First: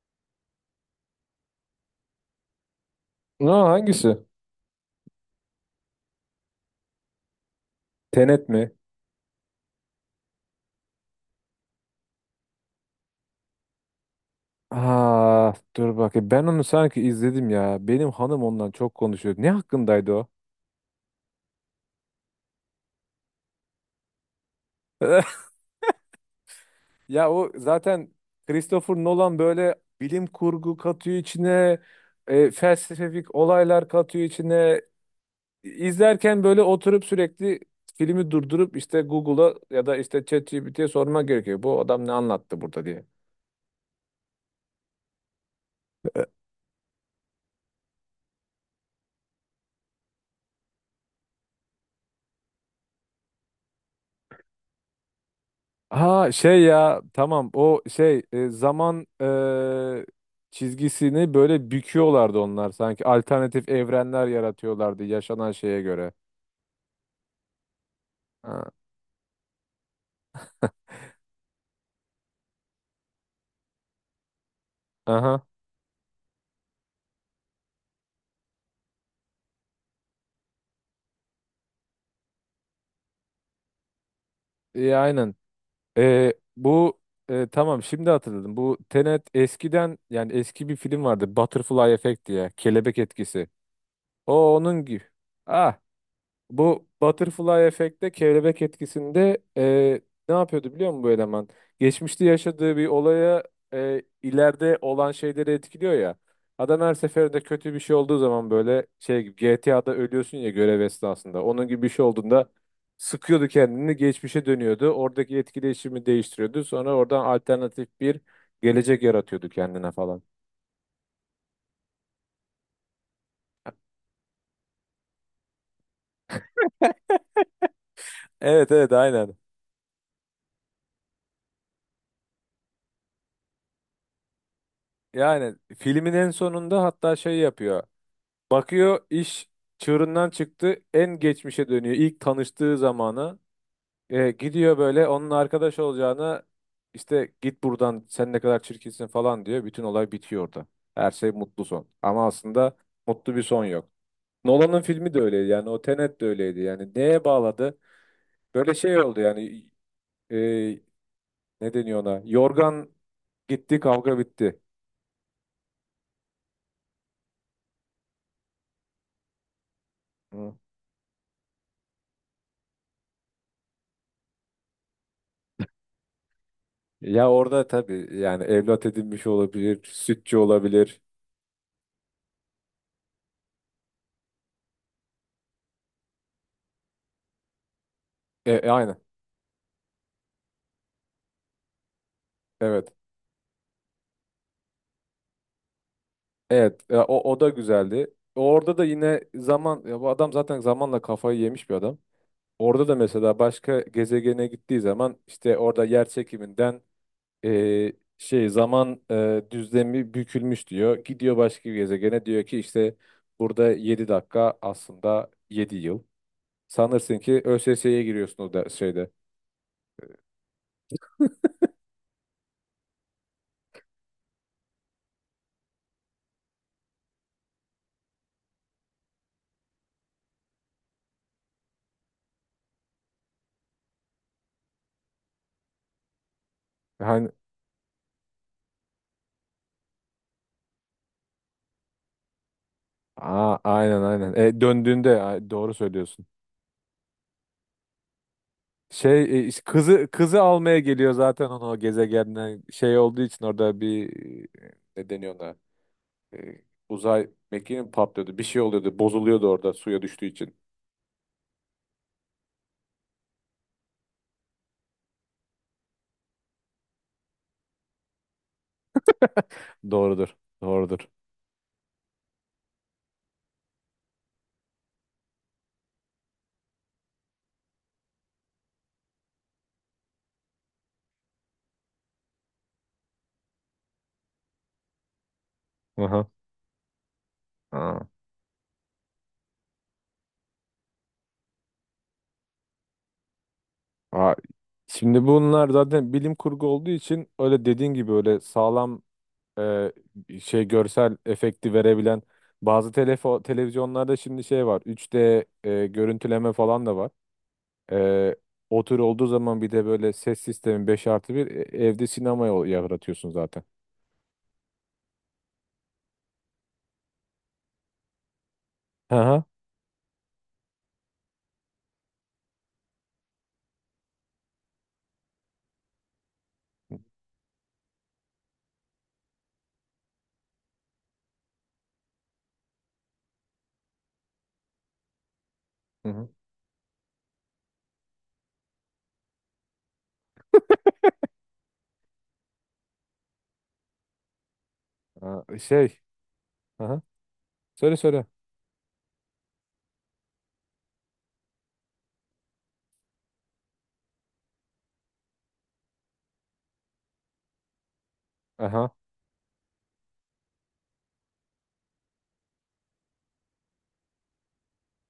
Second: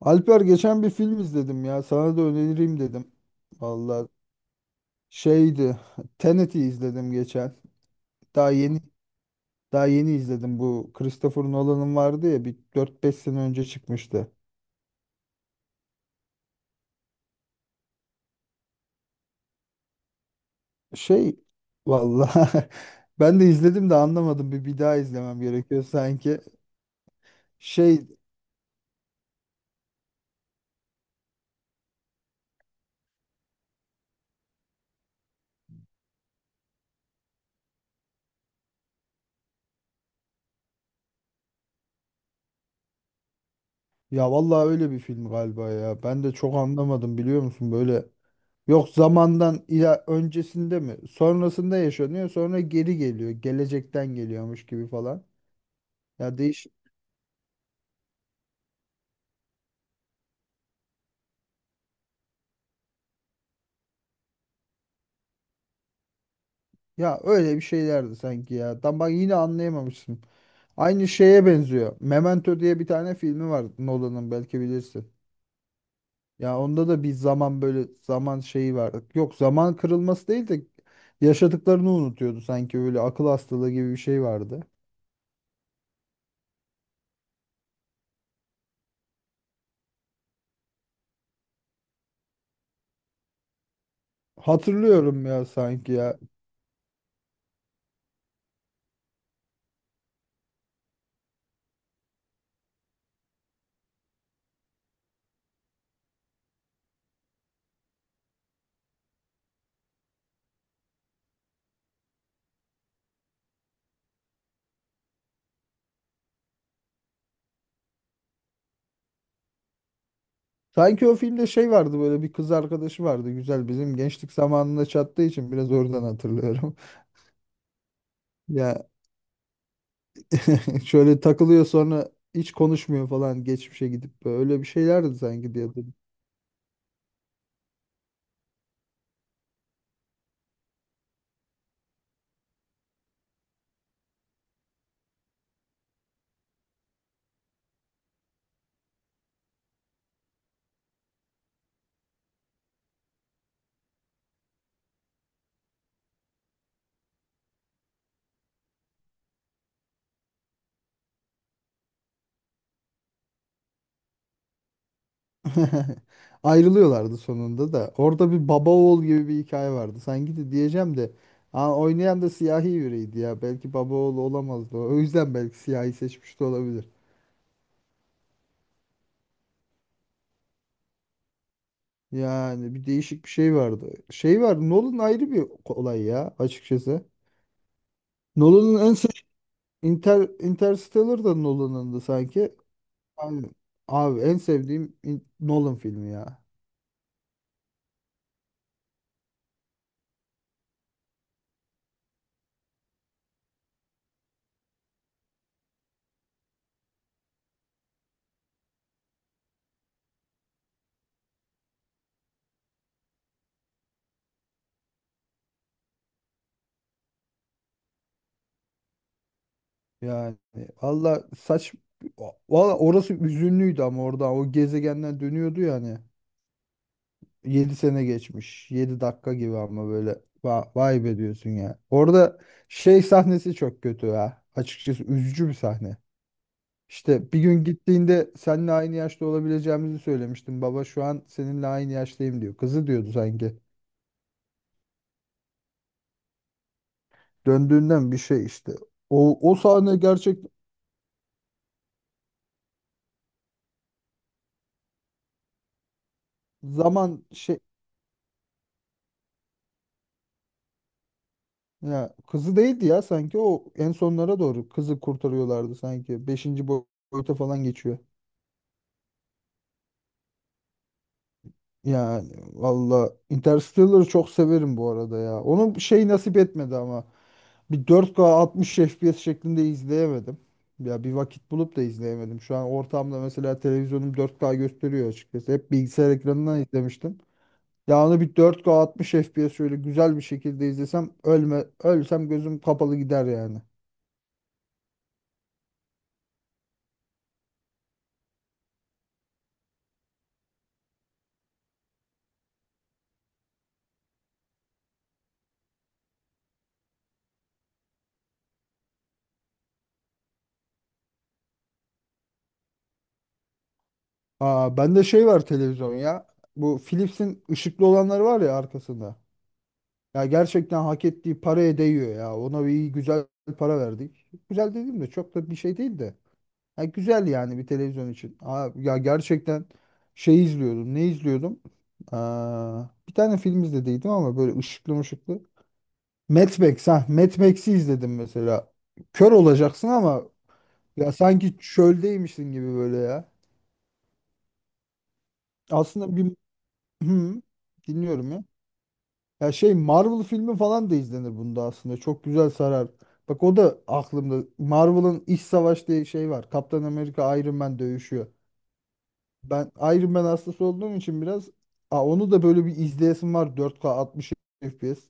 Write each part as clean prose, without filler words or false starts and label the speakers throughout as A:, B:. A: Alper, geçen bir film izledim ya. Sana da önereyim dedim.
B: Ne,
A: Vallahi
B: hangisi?
A: şeydi. Tenet'i izledim geçen.
B: Tenet
A: Daha
B: mi?
A: yeni daha yeni izledim. Bu Christopher Nolan'ın vardı ya, bir dört beş sene önce çıkmıştı.
B: Aa, dur bakayım. Ben onu sanki izledim ya. Benim hanım ondan çok konuşuyor. Ne hakkındaydı o?
A: Şey Vallahi ben de izledim de anlamadım. Bir daha izlemem gerekiyor sanki.
B: Ya o
A: Şey
B: zaten Christopher Nolan böyle bilim kurgu katıyor içine, felsefik olaylar katıyor içine. İzlerken böyle oturup sürekli filmi durdurup işte Google'a ya da işte ChatGPT'ye sorma gerekiyor. Bu adam ne anlattı burada diye.
A: Ya vallahi öyle bir film galiba ya. Ben de çok anlamadım, biliyor musun, böyle. Yok, zamandan ila öncesinde mi? Sonrasında yaşanıyor. Sonra geri geliyor. Gelecekten geliyormuş gibi falan.
B: Ha
A: Ya
B: şey
A: değiş
B: ya, tamam o şey zaman çizgisini böyle büküyorlardı onlar, sanki alternatif evrenler yaratıyorlardı yaşanan şeye göre.
A: Ya öyle bir şeylerdi sanki
B: Ha,
A: ya. Tam bak, yine anlayamamışsın. Aynı şeye benziyor. Memento diye bir tane filmi var Nolan'ın, belki bilirsin.
B: aha.
A: Ya onda da bir zaman, böyle zaman şeyi vardı. Yok, zaman kırılması değil de yaşadıklarını unutuyordu sanki, böyle akıl hastalığı gibi bir şey vardı.
B: E, aynen. E, bu tamam, şimdi hatırladım bu Tenet eskiden, yani eski bir film vardı Butterfly Effect diye, kelebek etkisi, o onun gibi.
A: Hatırlıyorum ya
B: Ah,
A: sanki ya.
B: bu butterfly efekte, kelebek etkisinde, ne yapıyordu biliyor musun bu eleman? Geçmişte yaşadığı bir olaya ileride olan şeyleri etkiliyor ya. Adam her seferinde kötü bir şey olduğu zaman, böyle şey gibi, GTA'da ölüyorsun ya görev esnasında. Onun gibi bir şey olduğunda sıkıyordu kendini, geçmişe dönüyordu. Oradaki etkileşimi değiştiriyordu. Sonra oradan alternatif bir gelecek yaratıyordu kendine falan.
A: Sanki o filmde şey vardı, böyle bir kız arkadaşı vardı güzel, bizim gençlik zamanında çattığı için biraz oradan hatırlıyorum.
B: Evet
A: Ya,
B: evet, aynen.
A: şöyle takılıyor sonra hiç konuşmuyor falan, geçmişe gidip böyle bir şeylerdi sanki
B: Yani
A: diye hatırlıyorum.
B: filmin en sonunda hatta şey yapıyor. Bakıyor iş çığırından çıktı, en geçmişe dönüyor, ilk tanıştığı zamana. E, gidiyor böyle, onun arkadaş olacağına işte git buradan sen ne kadar çirkinsin falan diyor, bütün olay bitiyor orada. Her şey mutlu son, ama aslında mutlu bir son yok. Nolan'ın filmi de öyleydi yani, o Tenet de öyleydi yani. Neye bağladı, böyle şey oldu yani, e, ne deniyor ona, yorgan gitti kavga bitti.
A: Ayrılıyorlardı sonunda da. Orada bir baba oğul gibi bir hikaye vardı. Sanki de
B: Hı.
A: diyeceğim de, aa, oynayan da siyahi biriydi ya. Belki baba oğlu olamazdı. O yüzden belki siyahi seçmiş de olabilir.
B: Ya orada tabii, yani evlat edinmiş olabilir, sütçü olabilir.
A: Yani bir değişik bir şey vardı. Şey vardı. Nolan ayrı bir olay ya, açıkçası. Nolan'ın en
B: Aynen.
A: sev Interstellar da Nolan'ındı sanki.
B: Evet.
A: Abi, abi, en sevdiğim Nolan filmi ya.
B: Evet. Ya o, o da güzeldi. Orada da yine zaman, ya bu adam zaten zamanla kafayı yemiş bir adam. Orada da mesela başka gezegene gittiği zaman, işte orada yer çekiminden, e, şey zaman düzlemi bükülmüş diyor. Gidiyor başka bir gezegene, diyor ki işte burada 7 dakika aslında 7 yıl. Sanırsın ki ÖSS'ye giriyorsun o da şeyde.
A: Yani valla saç valla orası üzünlüydü, ama orada o gezegenden dönüyordu yani. 7 sene geçmiş, 7 dakika gibi, ama böyle vay be diyorsun ya. Orada şey sahnesi çok kötü ya. Açıkçası üzücü bir sahne.
B: Hani
A: İşte bir gün gittiğinde seninle aynı yaşta olabileceğimizi söylemiştim. Baba, şu an seninle aynı yaştayım diyor. Kızı diyordu sanki.
B: a- aynen aynen. E, döndüğünde a- doğru söylüyorsun.
A: Döndüğünden bir şey işte.
B: Şey
A: O
B: işte
A: sahne
B: kızı
A: gerçek
B: kızı almaya geliyor zaten, onu o gezegenden, şey olduğu için orada bir ne deniyor ona. E,
A: zaman
B: uzay
A: şey,
B: mekiği mi patlıyordu, bir şey oluyordu, bozuluyordu orada suya düştüğü için.
A: ya kızı değildi ya sanki, o en sonlara doğru kızı kurtarıyorlardı sanki. Beşinci boyuta falan geçiyor.
B: Doğrudur. Doğrudur.
A: Yani valla Interstellar'ı çok severim bu arada ya. Onun şey nasip etmedi ama. Bir 4K 60 FPS şeklinde izleyemedim. Ya bir vakit bulup da izleyemedim. Şu an ortamda mesela televizyonum 4K gösteriyor açıkçası. Hep bilgisayar
B: Aha.
A: ekranından izlemiştim.
B: Aa.
A: Ya onu bir 4K 60 FPS şöyle güzel bir şekilde izlesem, ölsem gözüm kapalı gider yani.
B: Aa, şimdi bunlar zaten bilim kurgu olduğu için, öyle dediğin gibi öyle sağlam e, şey görsel efekti verebilen bazı televizyonlarda şimdi şey var, 3D görüntüleme falan da var. Ee, O tür olduğu zaman, bir de böyle ses sistemi 5 artı bir, evde sinema yaratıyorsun zaten.
A: Aa, bende şey var televizyon ya. Bu Philips'in ışıklı olanları var ya,
B: Hı
A: arkasında.
B: hı.
A: Ya gerçekten hak ettiği paraya değiyor ya. Ona bir iyi, güzel para verdik. Güzel dediğim de çok da bir şey değil de. Ya güzel yani bir televizyon için. Aa, ya gerçekten şey izliyordum. Ne izliyordum? Aa, bir tane film izlediydim ama böyle ışıklı mışıklı.
B: Hı hı.
A: Mad Max ha. Mad Max'i izledim mesela. Kör olacaksın ama ya sanki çöldeymişsin gibi böyle ya.
B: Aa, şey.
A: Aslında bir.
B: Hı hı.
A: Hı,
B: Söyle söyle.
A: dinliyorum ya. Ya şey Marvel filmi falan da izlenir bunda aslında. Çok güzel sarar. Bak, o da aklımda. Marvel'ın İç Savaş diye şey var. Kaptan Amerika Iron Man dövüşüyor.
B: Aha.
A: Ben Iron Man hastası olduğum için biraz, aa, onu da böyle bir izleyesim var 4K 60 FPS.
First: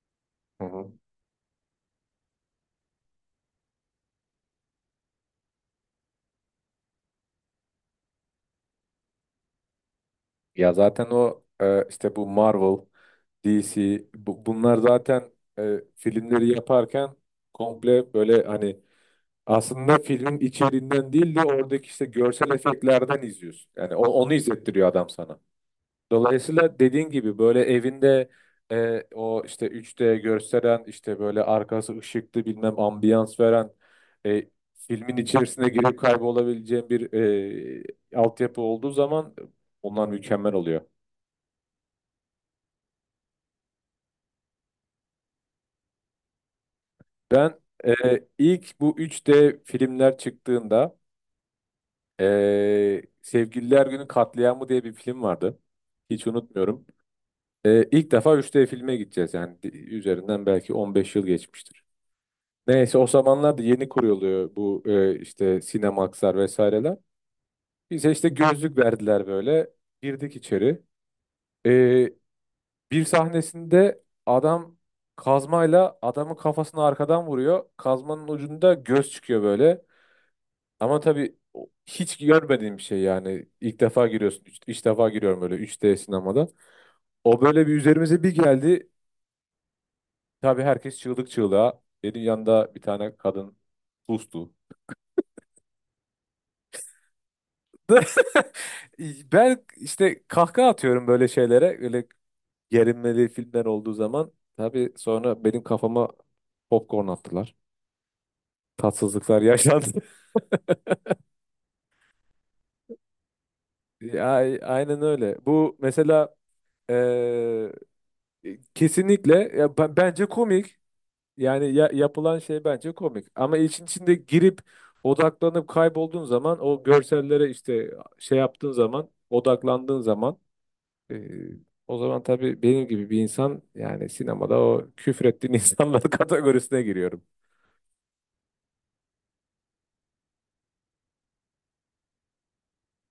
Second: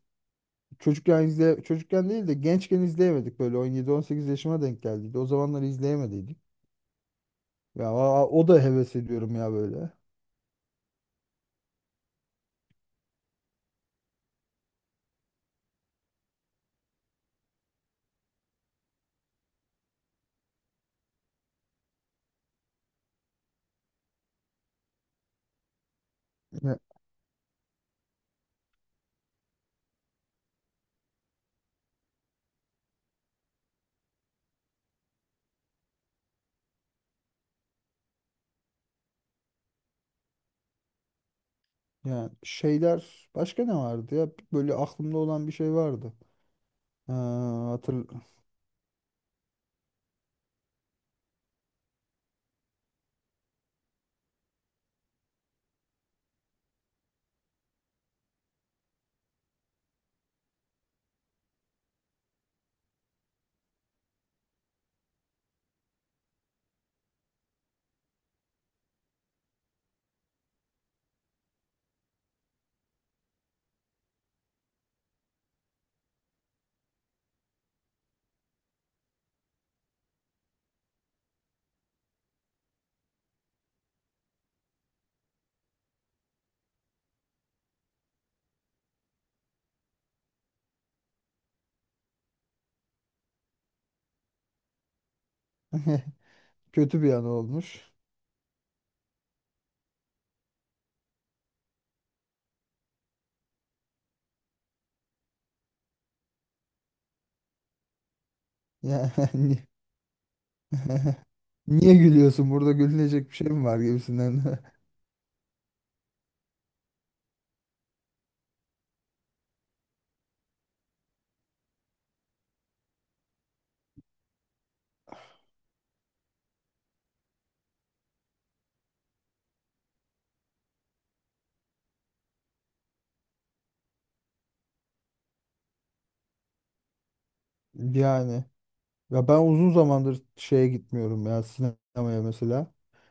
B: Hı hı.
A: Çocukken değil de gençken izleyemedik, böyle 17-18 yaşıma denk geldiydi. O zamanlar izleyemediydik. Ya aa, o da heves ediyorum ya böyle.
B: Ya zaten o işte bu Marvel, DC bunlar zaten filmleri yaparken komple böyle, hani aslında filmin içeriğinden değil de oradaki işte görsel efektlerden izliyorsun. Yani onu izlettiriyor adam sana.
A: Ya,
B: Dolayısıyla dediğin gibi böyle evinde o işte 3D gösteren, işte böyle arkası ışıklı bilmem ambiyans veren, e, filmin içerisine girip kaybolabileceğin bir altyapı olduğu zaman onlar mükemmel oluyor.
A: ya şeyler başka ne vardı ya? Böyle aklımda olan bir şey vardı. Ha,
B: Ben e,
A: hatırl
B: ilk bu 3D filmler çıktığında Sevgililer Günü Katliamı diye bir film vardı. Hiç unutmuyorum. E, ilk defa 3D filme gideceğiz, yani üzerinden belki 15 yıl geçmiştir. Neyse, o zamanlar da yeni kuruluyor bu, işte Cinemax'lar vesaireler. Bize işte gözlük verdiler böyle. Girdik içeri. E, bir sahnesinde adam kazmayla adamın kafasını arkadan vuruyor. Kazmanın ucunda göz çıkıyor böyle. Ama tabii hiç görmediğim bir şey yani. İlk defa giriyorsun. İlk defa giriyorum böyle 3D sinemada. O böyle bir üzerimize bir geldi. Tabii herkes çığlık çığlığa. Benim yanında bir tane kadın sustu.
A: Kötü bir an olmuş.
B: Ben işte kahkaha atıyorum böyle şeylere. Öyle gerilmeli filmler olduğu zaman. Tabii sonra benim kafama popcorn attılar. Tatsızlıklar
A: Yani,
B: yaşandı.
A: niye gülüyorsun? Burada gülünecek bir şey mi var
B: Ya,
A: gibisinden.
B: aynen öyle. Bu mesela eee, kesinlikle ya, bence komik. Yani yapılan şey bence komik. Ama işin içinde girip odaklanıp kaybolduğun zaman o görsellere, işte şey yaptığın zaman, odaklandığın zaman, Ee, o zaman tabii benim gibi bir insan yani sinemada o küfrettiğin insanlar kategorisine giriyorum.
A: Yani ya ben uzun zamandır şeye gitmiyorum ya, sinemaya mesela.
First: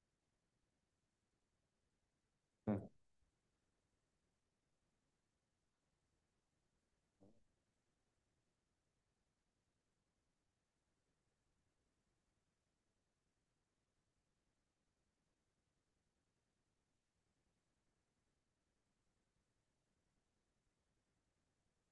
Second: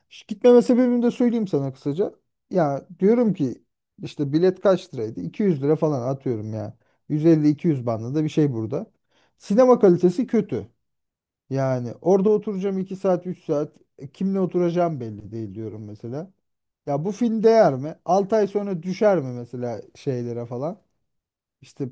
A: Gitmeme sebebimi de söyleyeyim sana kısaca.
B: Hı.
A: Ya diyorum ki, işte bilet kaç liraydı? 200 lira falan atıyorum ya. 150-200 bandında bir şey burada. Sinema kalitesi kötü. Yani orada oturacağım 2 saat, 3 saat. E, kimle oturacağım belli değil diyorum mesela. Ya bu film değer mi? 6 ay sonra düşer mi mesela şeylere falan? İşte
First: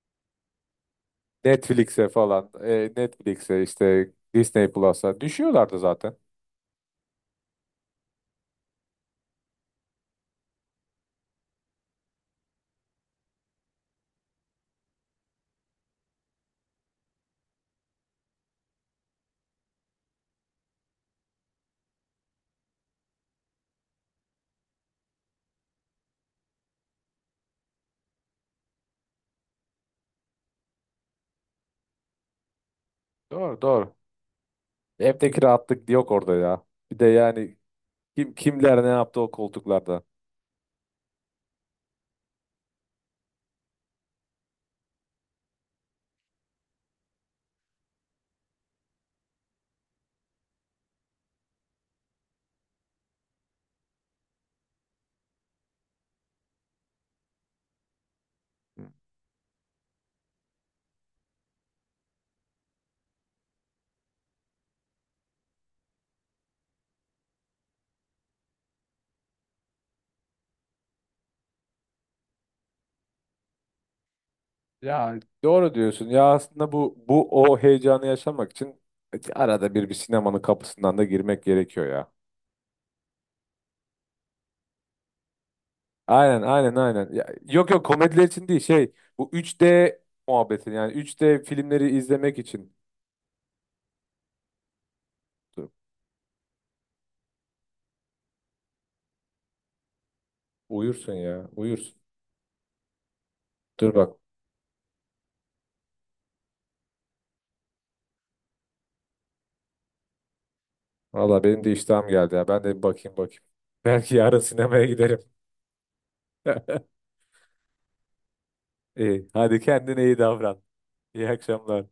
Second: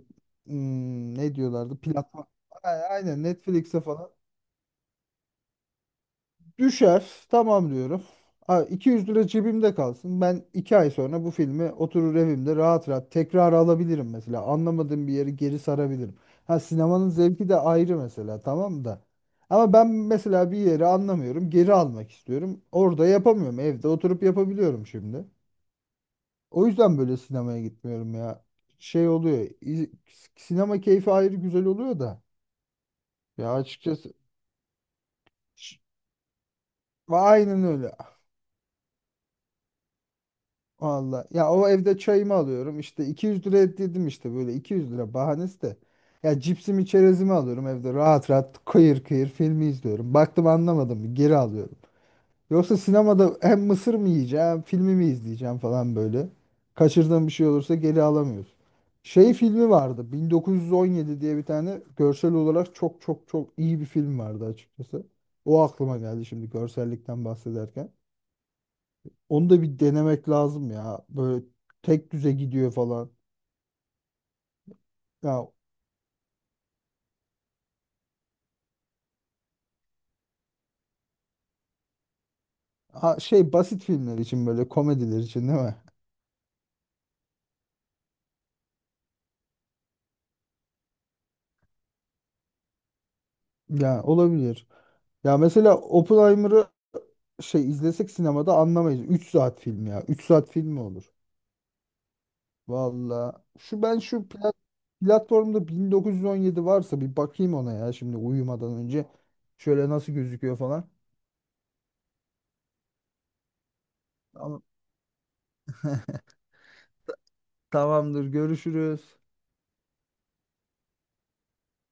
A: ne diyorlardı?
B: Netflix'e
A: Platform.
B: falan,
A: Aynen
B: Netflix'e
A: Netflix'e falan.
B: işte Disney Plus'a düşüyorlardı zaten.
A: Düşer. Tamam diyorum. Ha, 200 lira cebimde kalsın. Ben 2 ay sonra bu filmi oturur evimde rahat rahat tekrar alabilirim mesela. Anlamadığım bir yeri geri sarabilirim. Ha, sinemanın zevki de ayrı mesela, tamam da. Ama ben mesela bir yeri anlamıyorum. Geri almak istiyorum. Orada yapamıyorum. Evde oturup yapabiliyorum şimdi. O yüzden böyle sinemaya gitmiyorum ya. Şey oluyor. Sinema keyfi ayrı güzel oluyor da. Ya
B: Doğru doğru.
A: açıkçası,
B: Evdeki
A: ş-
B: rahatlık yok orada ya. Bir de yani
A: aynen öyle.
B: kim kimler ne yaptı o koltuklarda.
A: Valla. Ya, o evde çayımı alıyorum. İşte 200 lira dedim işte, böyle 200 lira bahanesi de. Ya cipsimi, çerezimi alıyorum evde rahat rahat kıyır kıyır filmi izliyorum. Baktım anlamadım geri alıyorum. Yoksa sinemada hem mısır mı yiyeceğim, filmi mi izleyeceğim falan böyle. Kaçırdığım bir şey olursa geri alamıyoruz. Şey filmi vardı. 1917 diye bir tane görsel olarak çok çok çok iyi bir film vardı, açıkçası. O aklıma geldi şimdi görsellikten bahsederken. Onu da bir denemek lazım ya. Böyle tek düze gidiyor falan.
B: Ya
A: Ya
B: doğru diyorsun. Ya aslında bu o heyecanı yaşamak için arada bir sinemanın kapısından da girmek gerekiyor ya.
A: şey basit filmler için, böyle komediler için değil mi?
B: Aynen aynen aynen. Ya, yok yok, komediler için değil şey, bu 3D muhabbeti, yani 3D filmleri izlemek için.
A: Ya olabilir. Ya
B: Dur,
A: mesela Oppenheimer'ı şey izlesek sinemada anlamayız. 3 saat film ya. 3 saat film mi
B: uyursun
A: olur?
B: ya uyursun.
A: Valla. Şu
B: Dur
A: ben
B: bak,
A: şu platformda 1917 varsa bir bakayım ona ya, şimdi uyumadan önce. Şöyle nasıl gözüküyor falan.
B: valla benim de iştahım geldi ya, ben de bir bakayım bakayım. Belki yarın
A: Tamam,
B: sinemaya giderim.
A: tamamdır. Görüşürüz.
B: İyi, hadi kendine iyi davran. İyi akşamlar.